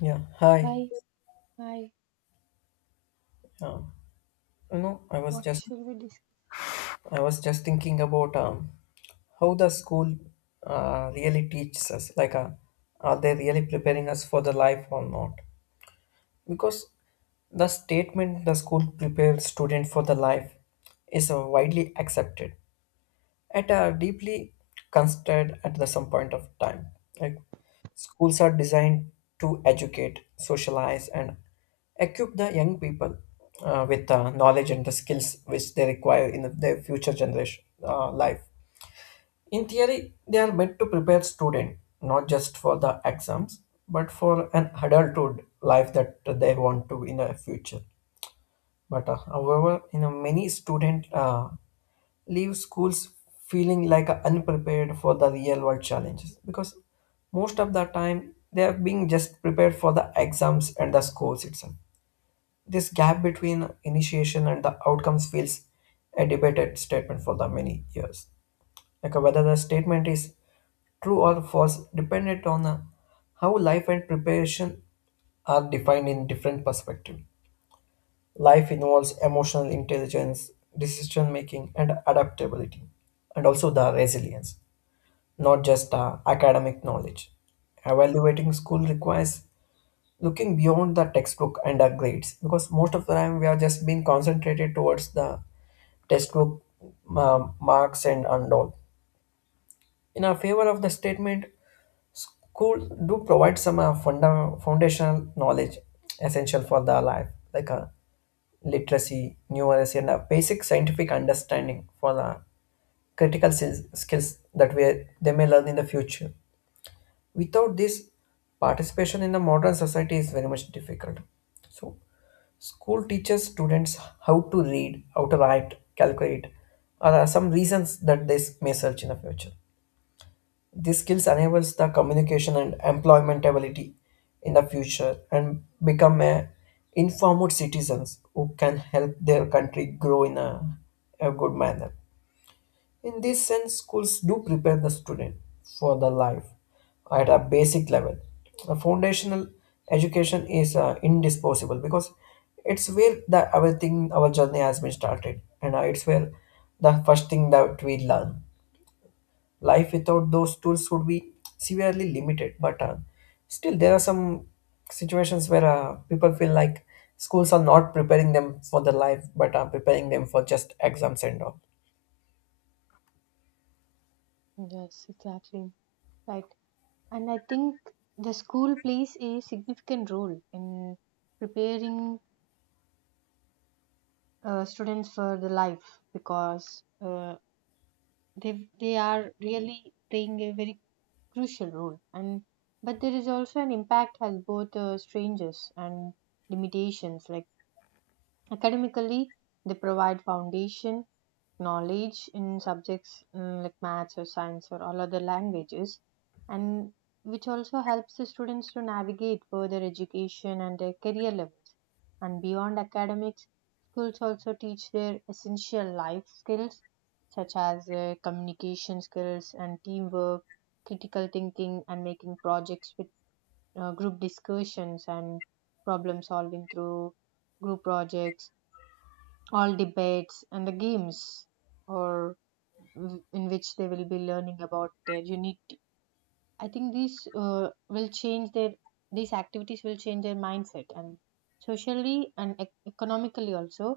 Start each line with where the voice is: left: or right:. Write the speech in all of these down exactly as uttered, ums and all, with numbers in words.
left: Yeah, hi.
right: Hi, hi.
left: Um, you know, I was
right: What
left: just
right: shall we discuss?
left: I was just thinking about um, how the school uh, really teaches us. Like, uh, are they really preparing us for the life or not? Because the statement the school prepares student for the life is uh, widely accepted, at a deeply considered at the some point of time. Like schools are designed to educate, socialize, and equip the young people uh, with the knowledge and the skills which they require in their future generation uh, life. In theory, they are meant to prepare student not just for the exams but for an adulthood life that they want to in the future. But uh, however, you know many student. Uh, leave schools feeling like unprepared for the real world challenges because most of the time they are being just prepared for the exams and the scores itself. This gap between initiation and the outcomes feels a debated statement for the many years, like uh, whether the statement is true or false dependent on uh, how life and preparation are defined in different perspective. Life involves emotional intelligence, decision making, and adaptability, and also the resilience, not just uh, academic knowledge. Evaluating school requires looking beyond the textbook and the grades, because most of the time we are just being concentrated towards the textbook, um, marks and, and all. In our favor of the statement, School do provide some uh, funda- foundational knowledge essential for the life, like uh, literacy, numeracy, and a basic scientific understanding for the critical sis- skills that we they may learn in the future. Without this, participation in the modern society is very much difficult. So, school teaches students how to read, how to write, calculate, or are some reasons that they may search in the future. These skills enables the communication and employment ability in the future and become a informed citizens who can help their country grow in a, a good manner. In this sense, schools do prepare the student for the life at a basic level. A foundational education is uh, indispensable because it's where the everything our journey has been started, and uh, it's where the first thing that we learn. Life without those tools would be severely limited. But uh, still, there are some situations where uh, people feel like schools are not preparing them for the life, but are preparing them for just exams and all.
right: Yes, exactly. Right. And I think the school plays a significant role in preparing uh, students for the life because uh, they they are really playing a very crucial role. And but there is also an impact has both uh, strangers and limitations. Like academically, they provide foundation knowledge in subjects mm, like maths or science or all other languages and which also helps the students to navigate further education and their career levels and beyond academics schools also teach their essential life skills such as uh, communication skills and teamwork critical thinking and making projects with uh, group discussions and problem solving through group projects all debates and the games or w- in which they will be learning about their unique I think these uh, will change their these activities will change their mindset and socially and ec- economically also.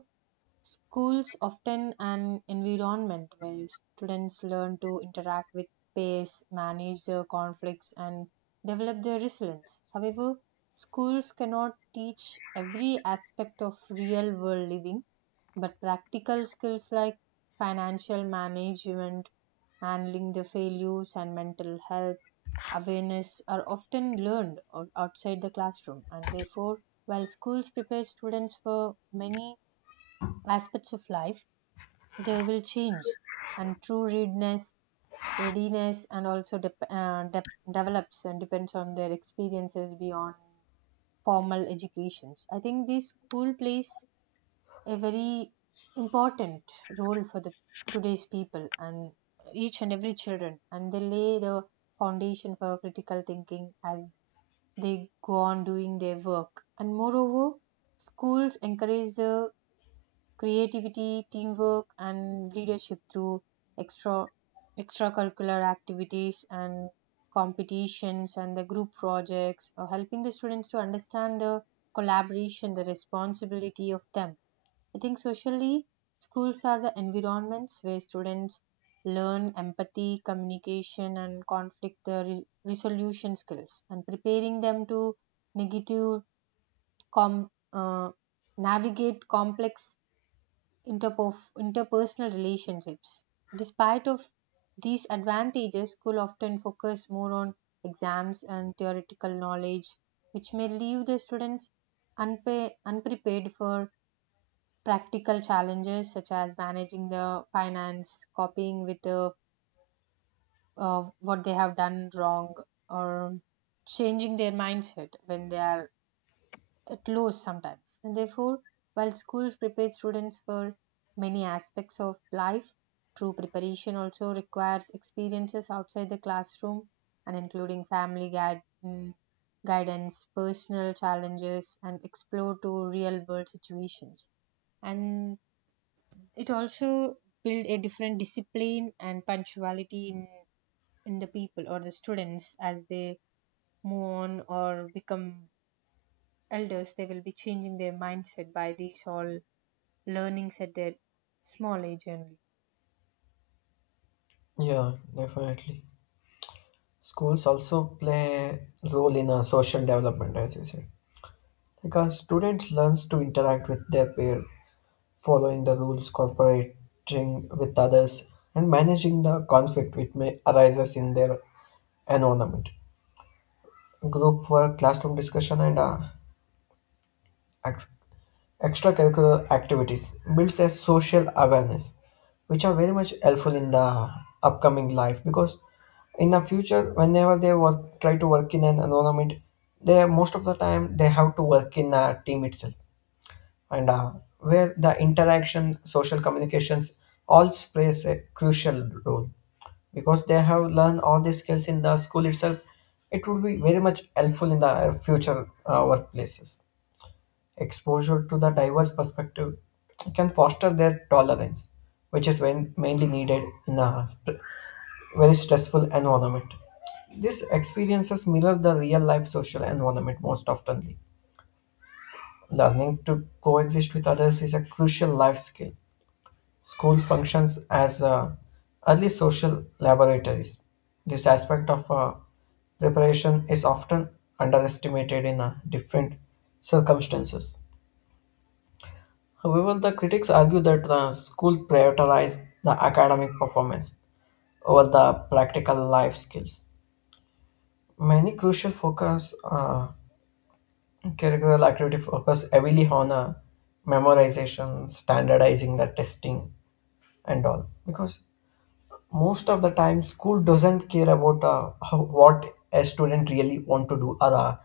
right: Schools often an environment where students learn to interact with peers, manage their conflicts, and develop their resilience. However, schools cannot teach every aspect of real world living, but practical skills like financial management, handling the failures, and mental health awareness are often learned out- outside the classroom. And therefore, while schools prepare students for many aspects of life, they will change and true readiness readiness and also dep uh, dep develops and depends on their experiences beyond formal educations. I think this school plays a very important role for the today's people and each and every children and they lay the foundation for critical thinking as they go on doing their work and moreover schools encourage the creativity, teamwork, and leadership through extra extracurricular activities and competitions and the group projects, or helping the students to understand the collaboration, the responsibility of them. I think socially, schools are the environments where students learn empathy, communication, and conflict uh, re- resolution skills, and preparing them to negative com- uh, navigate complex interpo- interpersonal relationships. Despite of these advantages, school often focus more on exams and theoretical knowledge, which may leave the students unpa- unprepared for practical challenges such as managing the finance, copying with uh, uh, what they have done wrong, or changing their mindset when they are at lows sometimes. And therefore, while schools prepare students for many aspects of life, true preparation also requires experiences outside the classroom and including family guide, mm, guidance, personal challenges, and explore to real world situations. And it also build a different discipline and punctuality in, in the people or the students as they move on or become elders, they will be changing their mindset by these all learnings at their small age only.
left: Yeah, definitely. Schools also play a role in uh, social development, as you said, because students learns to interact with their peer, following the rules, cooperating with others, and managing the conflict which may arises in their environment. Group work, classroom discussion, and uh, ex- extracurricular activities builds a social awareness, which are very much helpful in the upcoming life. Because in the future, whenever they work, try to work in an environment, they most of the time they have to work in a team itself, and uh, where the interaction social communications all plays a crucial role. Because they have learned all these skills in the school itself, it would be very much helpful in the future uh, workplaces. Exposure to the diverse perspective can foster their tolerance, which is when mainly needed in a very stressful environment. These experiences mirror the real life social environment most oftenly. Learning to coexist with others is a crucial life skill. School functions as uh, early social laboratories. This aspect of uh, preparation is often underestimated in uh, different circumstances. However, the critics argue that the school prioritized the academic performance over the practical life skills. Many crucial focus uh, curricular activity focus heavily on uh, memorization, standardizing the testing, and all, because most of the time school doesn't care about uh, how, what a student really want to do, or uh,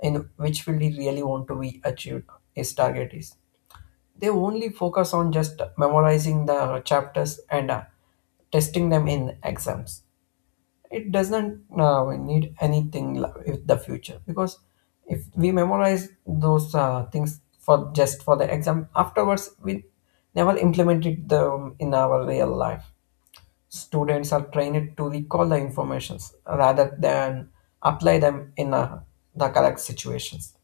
left: in which field he really want to be achieved his target is. They only focus on just memorizing the chapters and uh, testing them in exams. It doesn't uh, need anything la- with the future, because if we memorize those uh, things for just for the exam, afterwards we never implement it um, in our real life. Students are trained to recall the informations rather than apply them in uh, the correct situations.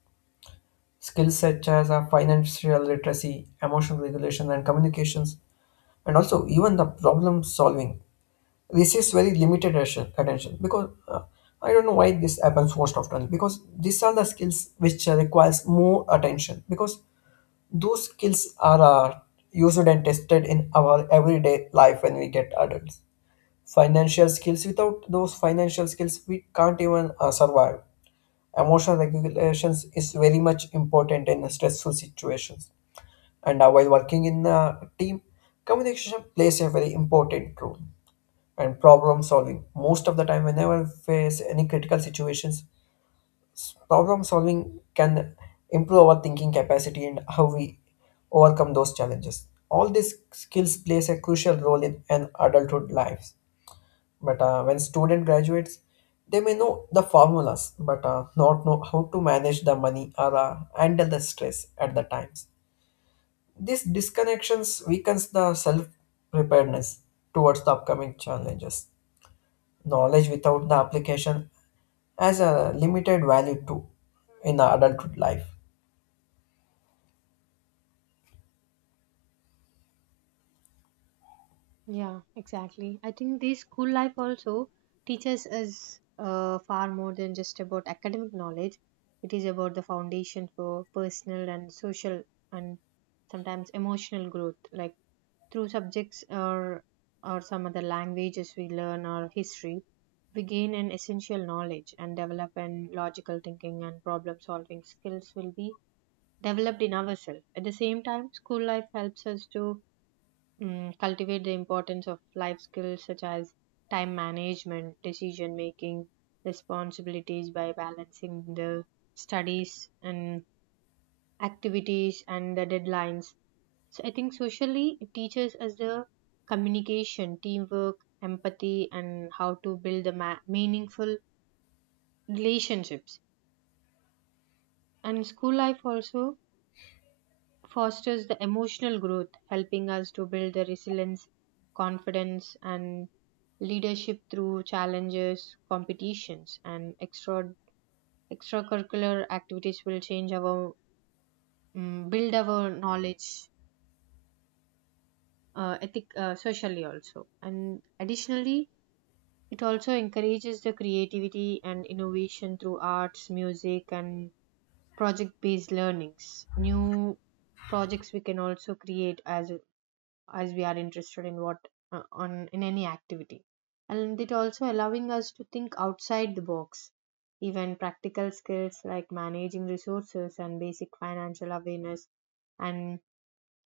left: Skills such as uh, financial literacy, emotional regulation, and communications, and also even the problem solving receives very limited attention attention because uh, I don't know why this happens most often, because these are the skills which uh, requires more attention, because those skills are uh, used and tested in our everyday life when we get adults. Financial skills, without those financial skills we can't even uh, survive. Emotional regulations is very much important in stressful situations, and uh, while working in a team communication plays a very important role. And problem solving, most of the time whenever we face any critical situations, s- problem solving can improve our thinking capacity and how we overcome those challenges. All these skills plays a crucial role in an adulthood lives. But uh, when student graduates, they may know the formulas but uh, not know how to manage the money or uh, handle the stress at the times. These disconnections weakens the self preparedness towards the upcoming challenges. Knowledge without the application has a limited value too in the adulthood life.
right: Yeah, exactly. I think this school life also teaches us uh, far more than just about academic knowledge. It is about the foundation for personal and social and sometimes emotional growth. Like through subjects or or some other languages we learn or history, we gain an essential knowledge and develop an logical thinking and problem solving skills will be developed in ourselves. At the same time, school life helps us to mm cultivate the importance of life skills such as time management, decision making, responsibilities by balancing the studies and activities and the deadlines. So I think socially it teaches us the communication, teamwork, empathy, and how to build the ma- meaningful relationships. And school life also fosters the emotional growth, helping us to build the resilience, confidence, and leadership through challenges, competitions, and extra extracurricular activities will change our mm build our knowledge uh, ethic uh, socially also and additionally it also encourages the creativity and innovation through arts music and project based learnings new projects we can also create as as we are interested in what uh, on in any activity and it also allowing us to think outside the box even practical skills like managing resources and basic financial awareness and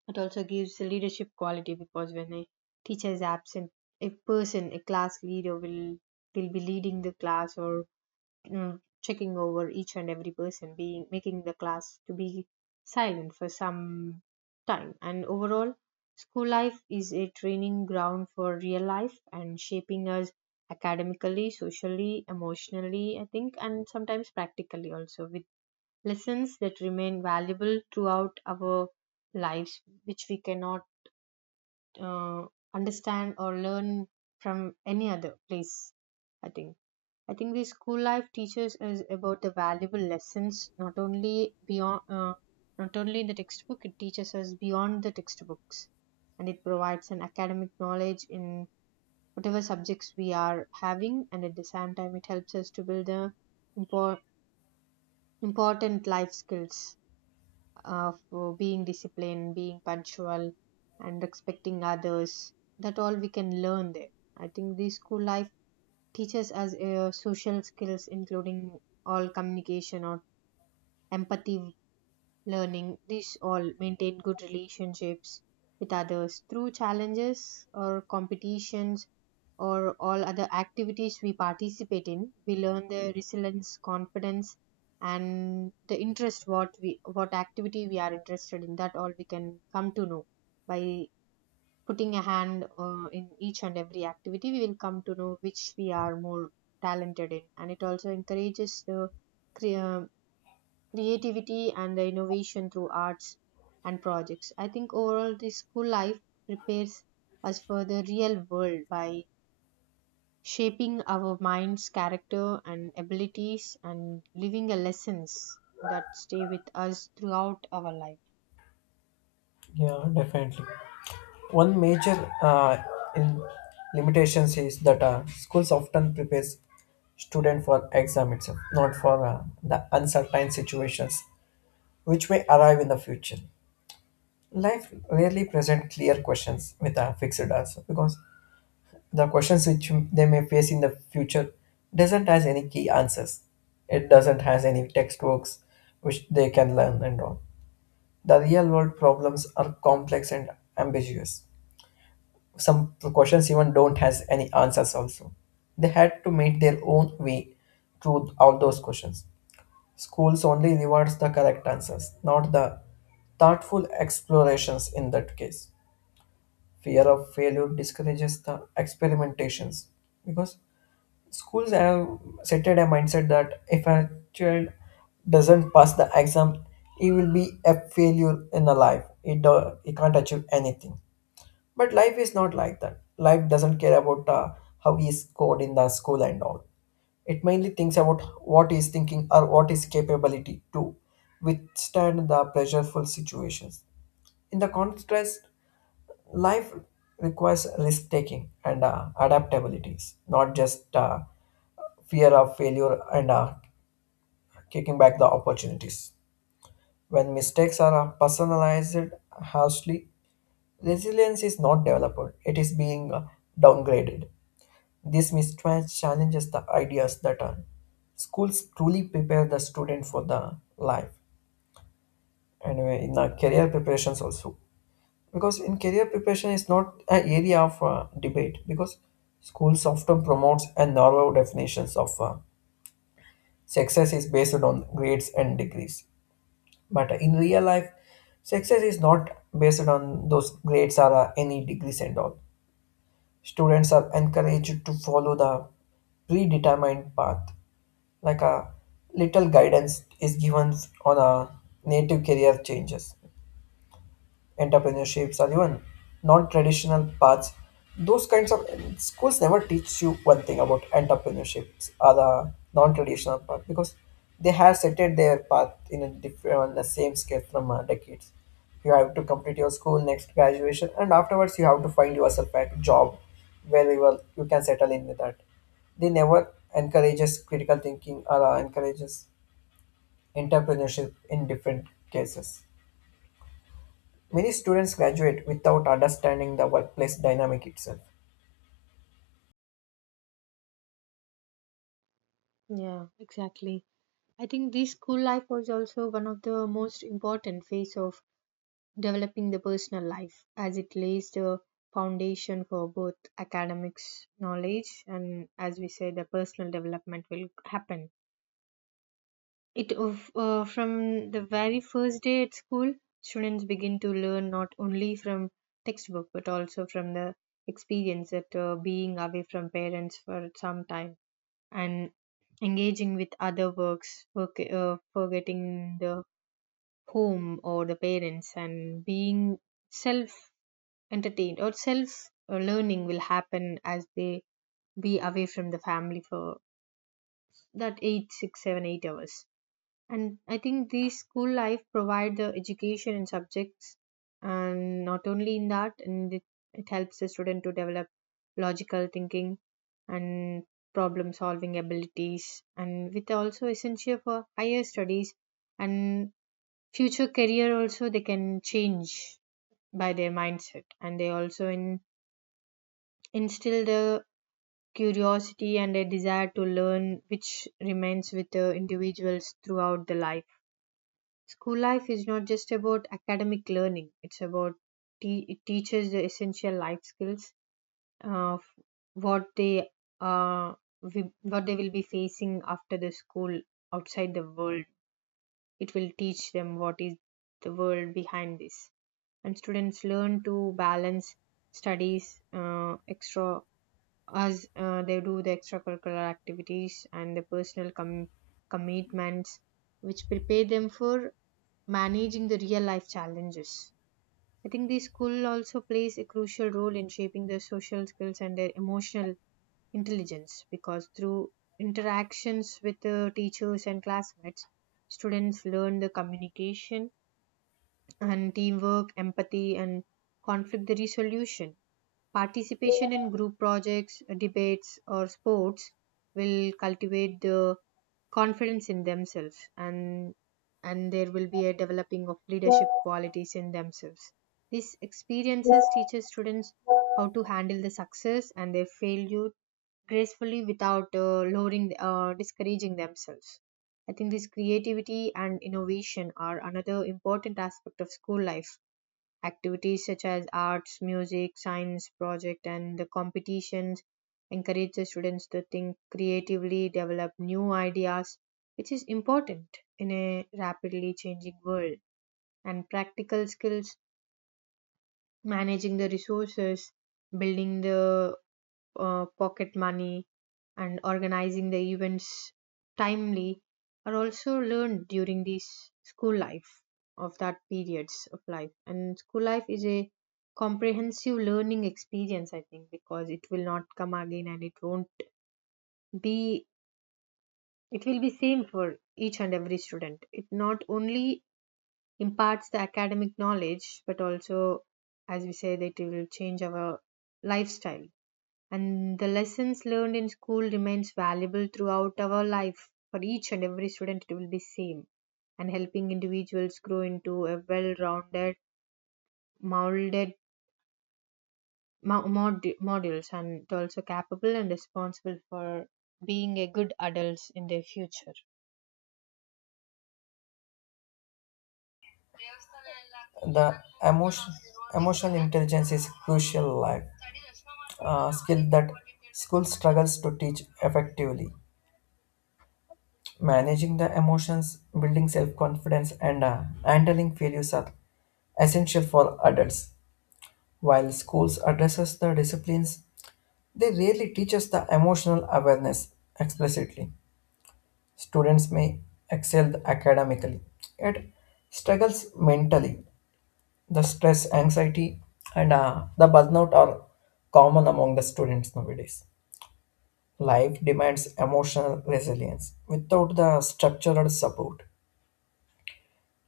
right: it also gives leadership quality because when a teacher is absent a person a class leader will will be leading the class or mm, checking over each and every person, being making the class to be silent for some time. And overall, school life is a training ground for real life and shaping us academically, socially, emotionally, I think, and sometimes practically also with lessons that remain valuable throughout our lives, which we cannot uh, understand or learn from any other place, I think. I think the school life teaches us about the valuable lessons not only beyond uh, not only in the textbook, it teaches us beyond the textbooks and it provides an academic knowledge in whatever subjects we are having and at the same time it helps us to build the impor- important life skills of uh, being disciplined being punctual and respecting others that all we can learn there. I think the school life teaches us uh, social skills, including all communication or empathy learning. These all maintain good relationships with others through challenges or competitions or all other activities we participate in. We learn the resilience, confidence, and the interest what we what activity we are interested in. That all we can come to know by putting a hand uh, in each and every activity, we will come to know which we are more talented in. And it also encourages the cre- uh, creativity and the innovation through arts and projects. I think overall, this school life prepares us for the real world by shaping our minds, character, and abilities, and living a lessons that stay with us throughout our life.
left: Yeah, definitely. One major uh, in limitations is that uh, schools often prepares student for exam itself, not for uh, the uncertain situations which may arrive in the future. Life rarely present clear questions with a fixed answer, because the questions which they may face in the future doesn't has any key answers. It doesn't has any textbooks which they can learn and all. The real world problems are complex and ambiguous. Some questions even don't has any answers also. They had to make their own way through all those questions. Schools only rewards the correct answers, not the thoughtful explorations. In that case, fear of failure discourages the experimentations, because schools have set a mindset that if a child doesn't pass the exam, he will be a failure in a life, he, do, he can't achieve anything. But life is not like that. Life doesn't care about uh, how he is scored in the school and all. It mainly thinks about what he is thinking or what his capability to withstand the pressureful situations. In the contrast, life requires risk taking and uh, adaptabilities, not just uh, fear of failure and uh, kicking back the opportunities. When mistakes are uh, personalized harshly, resilience is not developed, it is being uh, downgraded. This mistrust challenges the ideas that uh, schools truly prepare the student for the life and uh, in the career preparations also. Because in career preparation is not an area of uh, debate, because schools often promotes a narrow definitions of uh, success is based on grades and degrees. But in real life, success is not based on those grades or uh, any degrees and all. Students are encouraged to follow the predetermined path, like a little guidance is given on a native career changes, entrepreneurships, or even non-traditional paths. Those kinds of schools never teach you one thing about entrepreneurships or the non-traditional path, because they have set it their path in a different on the same scale from uh, decades. You have to complete your school next graduation, and afterwards you have to find yourself a job where you will you can settle in with that. They never encourages critical thinking or uh, encourages entrepreneurship in different cases. Many students graduate without understanding the workplace dynamic itself.
right: Yeah, exactly. I think this school life was also one of the most important phase of developing the personal life as it lays the foundation for both academics knowledge and as we say the personal development will happen it of- uh, from the very first day at school students begin to learn not only from textbook but also from the experience that uh, being away from parents for some time and engaging with other works forg- uh, forgetting the home or the parents and being self entertained or self uh, learning will happen as they be away from the family for that eight six seven eight hours and I think the school life provide the education and subjects and not only in that and it, it helps the student to develop logical thinking and problem solving abilities and with also essential for higher studies and future career also they can change by their mindset and they also in, instill the curiosity and a desire to learn which remains with the individuals throughout the life. School life is not just about academic learning, it's about te- it teaches the essential life skills of what they uh, wi- what they will be facing after the school outside the world. It will teach them what is the world behind this. And students learn to balance studies uh, extra as uh, they do the extracurricular activities and the personal com- commitments which prepare them for managing the real life challenges. I think the school also plays a crucial role in shaping their social skills and their emotional intelligence because through interactions with the teachers and classmates students learn the communication and teamwork, empathy, and conflict resolution. Participation in group projects, debates, or sports will cultivate the confidence in themselves, and and there will be a developing of leadership qualities in themselves. These experiences teaches students how to handle the success and their failure gracefully without uh, lowering, uh, discouraging themselves. I think this creativity and innovation are another important aspect of school life. Activities such as arts, music, science project, and the competitions encourage the students to think creatively, develop new ideas, which is important in a rapidly changing world. And practical skills, managing the resources, building the uh, pocket money and organizing the events timely are also learned during this school life of that periods of life. And school life is a comprehensive learning experience, I think, because it will not come again and it won't be it will be same for each and every student. It not only imparts the academic knowledge but also as we say that it will change our lifestyle and the lessons learned in school remains valuable throughout our life for each and every student it will be same and helping individuals grow into a well-rounded molded mo- mod- models and also capable and responsible for being a good adults in their future.
left: The emotion, Emotional intelligence is crucial life uh, skill that school struggles to teach effectively. Managing the emotions, building self-confidence, and uh, handling failures are essential for adults. While schools addresses the disciplines, they rarely teach us the emotional awareness explicitly. Students may excel academically, yet struggles mentally. The stress, anxiety, and uh, the burnout are common among the students nowadays. Life demands emotional resilience. Without the structural support,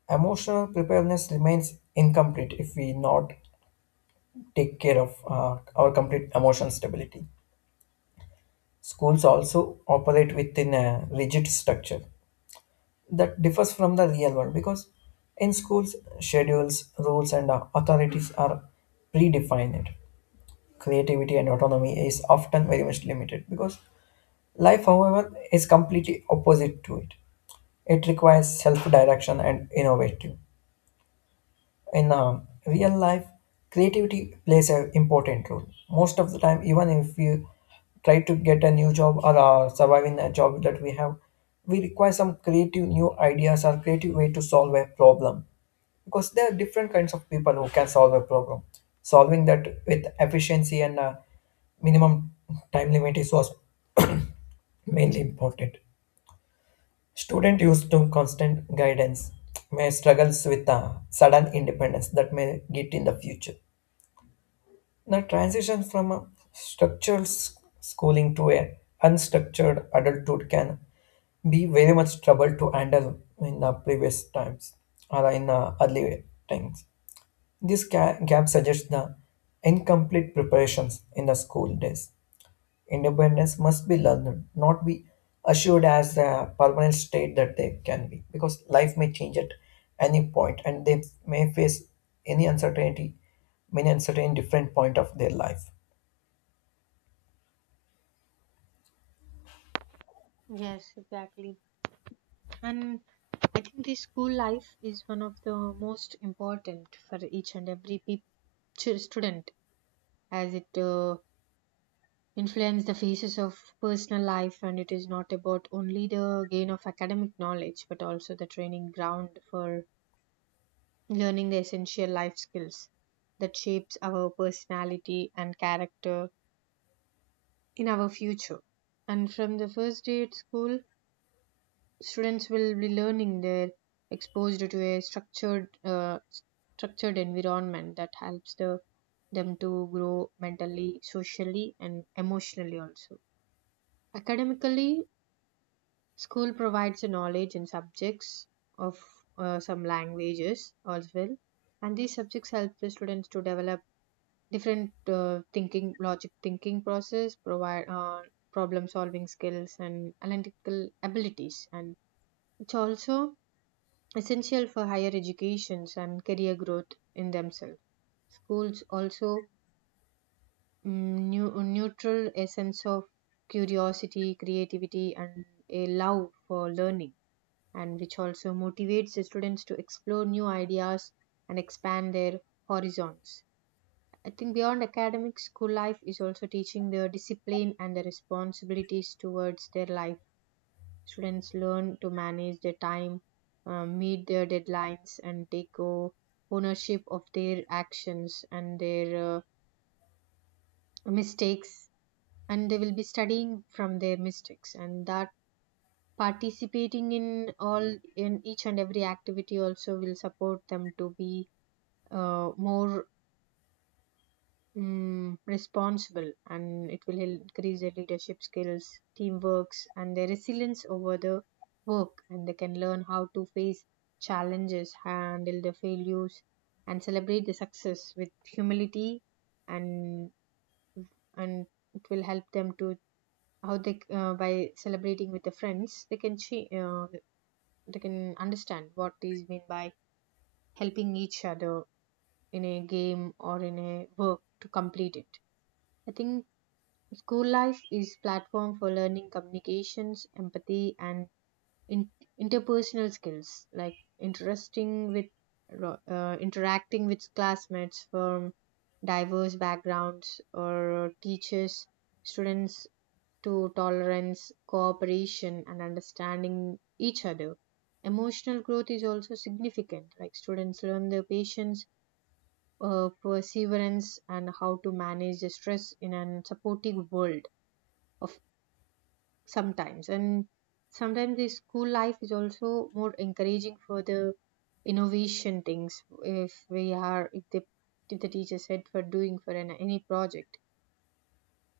left: emotional preparedness remains incomplete if we not take care of uh, our complete emotional stability. Schools also operate within a rigid structure that differs from the real world, because in schools schedules rules and uh, authorities are predefined. Creativity and autonomy is often very much limited, because life however is completely opposite to it. It requires self-direction and innovative in um, real life. Creativity plays an important role most of the time. Even if we try to get a new job or uh, survive in a job that we have, we require some creative new ideas or creative way to solve a problem, because there are different kinds of people who can solve a problem. Solving that with efficiency and uh, minimum time limit is also mainly important. Student used to constant guidance may struggle with a sudden independence that may get in the future. The transition from a structured s- schooling to a unstructured adulthood can be very much trouble to handle in the previous times or in the early times. This ga- gap suggests the incomplete preparations in the school days. Independence must be learned, not be assured as a permanent state that they can be, because life may change at any point and they may face any uncertainty, many uncertain different point of their life.
right: Yes, exactly. And I think the school life is one of the most important for each and every peop- ch- student as it uh, influence the phases of personal life and it is not about only the gain of academic knowledge but also the training ground for learning the essential life skills that shapes our personality and character in our future and from the first day at school students will be learning they're exposed to a structured uh, structured environment that helps the, them to grow mentally socially and emotionally also academically. School provides a knowledge in subjects of uh, some languages as well, and these subjects help the students to develop different uh, thinking, logic thinking process, provide uh, problem solving skills and analytical abilities, and it's also essential for higher educations and career growth in themselves. Schools also mm, new, neutral a sense of curiosity, creativity, and a love for learning and which also motivates the students to explore new ideas and expand their horizons. I think beyond academic school life is also teaching the discipline and the responsibilities towards their life. Students learn to manage their time, uh, meet their deadlines, and take o- ownership of their actions and their uh, mistakes. And they will be studying from their mistakes, and that participating in all in each and every activity also will support them to be uh, more um, responsible and it will increase their leadership skills teamworks and their resilience over the work and they can learn how to face challenges handle the failures and celebrate the success with humility and and it will help them to how they uh, by celebrating with the friends they can che- uh, they can understand what is mean by helping each other in a game or in a work to complete it. I think school life is platform for learning communications, empathy, and in- interpersonal skills like interesting with ro- uh, interacting with classmates from diverse backgrounds or teachers students to tolerance, cooperation, and understanding each other. Emotional growth is also significant. Like students learn their patience, uh, perseverance, and how to manage the stress in a supportive world of sometimes. And sometimes the school life is also more encouraging for the innovation things. If we are, if the if the teacher said for doing for an, any project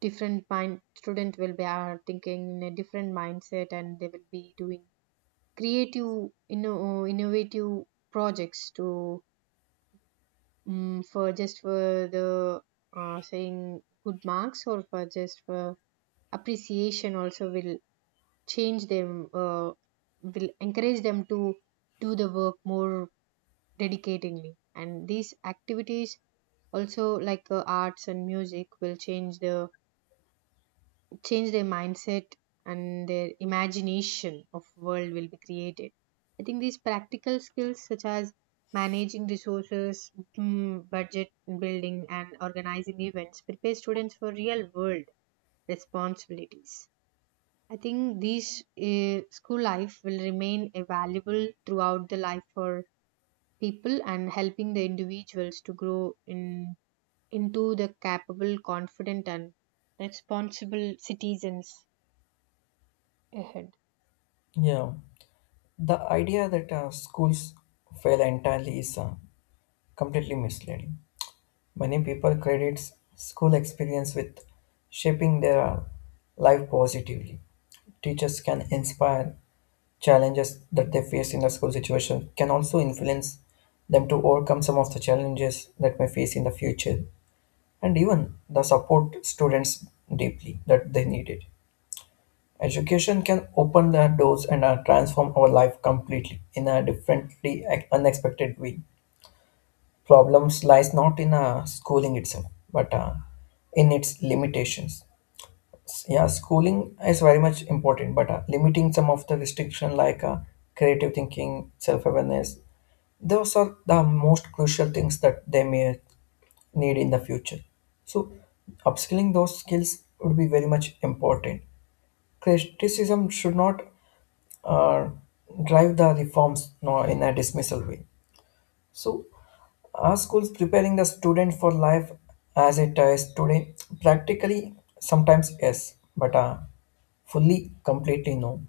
right: different mind student will be are thinking in a different mindset and they will be doing creative inno- innovative projects to um for just for the uh, saying good marks or for just for appreciation also will change them uh, will encourage them to do the work more dedicatingly and these activities also like uh, arts and music will change the change their mindset and their imagination of world will be created. I think these practical skills such as managing resources mm, budget building and organizing events prepare students for real world responsibilities. I think these uh, school life will remain a valuable throughout the life for people and helping the individuals to grow in into the capable confident and responsible citizens ahead.
left: Yeah, the idea that uh, schools fail entirely is uh, completely misleading. Many people credits school experience with shaping their uh, life positively. Teachers can inspire, challenges that they face in the school situation can also influence them to overcome some of the challenges that may face in the future, and even the support students deeply that they needed. Education can open the doors and uh, transform our life completely in a differently uh, unexpected way. Problems lies not in uh, schooling itself, but uh, in its limitations. S- Yeah, schooling is very much important, but uh, limiting some of the restriction like uh, creative thinking, self-awareness, those are the most crucial things that they may need in the future. So, upskilling those skills would be very much important. Criticism should not uh, drive the reforms no, in a dismissal way. So, our schools preparing the student for life as it is today, practically sometimes yes, but uh, fully completely no.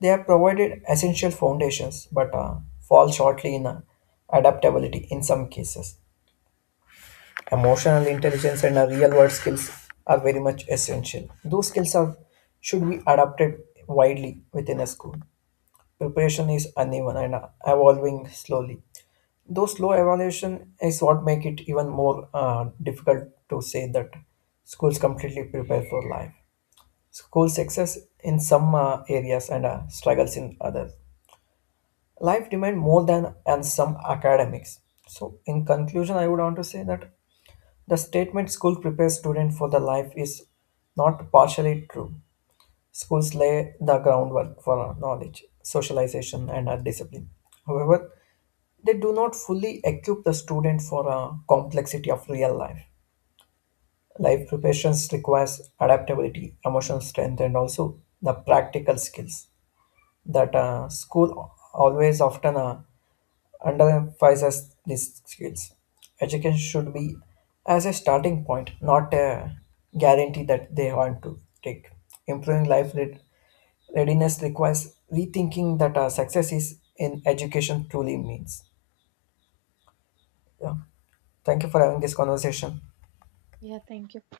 left: They have provided essential foundations, but uh, fall shortly in uh, adaptability in some cases. Emotional intelligence and uh, real world skills are very much essential. Those skills are should be adapted widely within a school. Preparation is uneven and uh, evolving slowly. Though slow evaluation is what make it even more uh, difficult to say that schools completely prepare for life. School success in some uh, areas and uh, struggles in others. Life demand more than and some academics. So in conclusion, I would want to say that the statement school prepares student for the life is not partially true. Schools lay the groundwork for knowledge, socialization, and uh, discipline. However, they do not fully equip the student for a complexity of real life. Life preparations requires adaptability, emotional strength, and also the practical skills that uh, school always often uh, underemphasizes these skills. Education should be as a starting point, not a guarantee that they want to take. Improving life read- readiness requires rethinking that our success is in education truly means. Yeah. Thank you for having this conversation.
right: Yeah, thank you.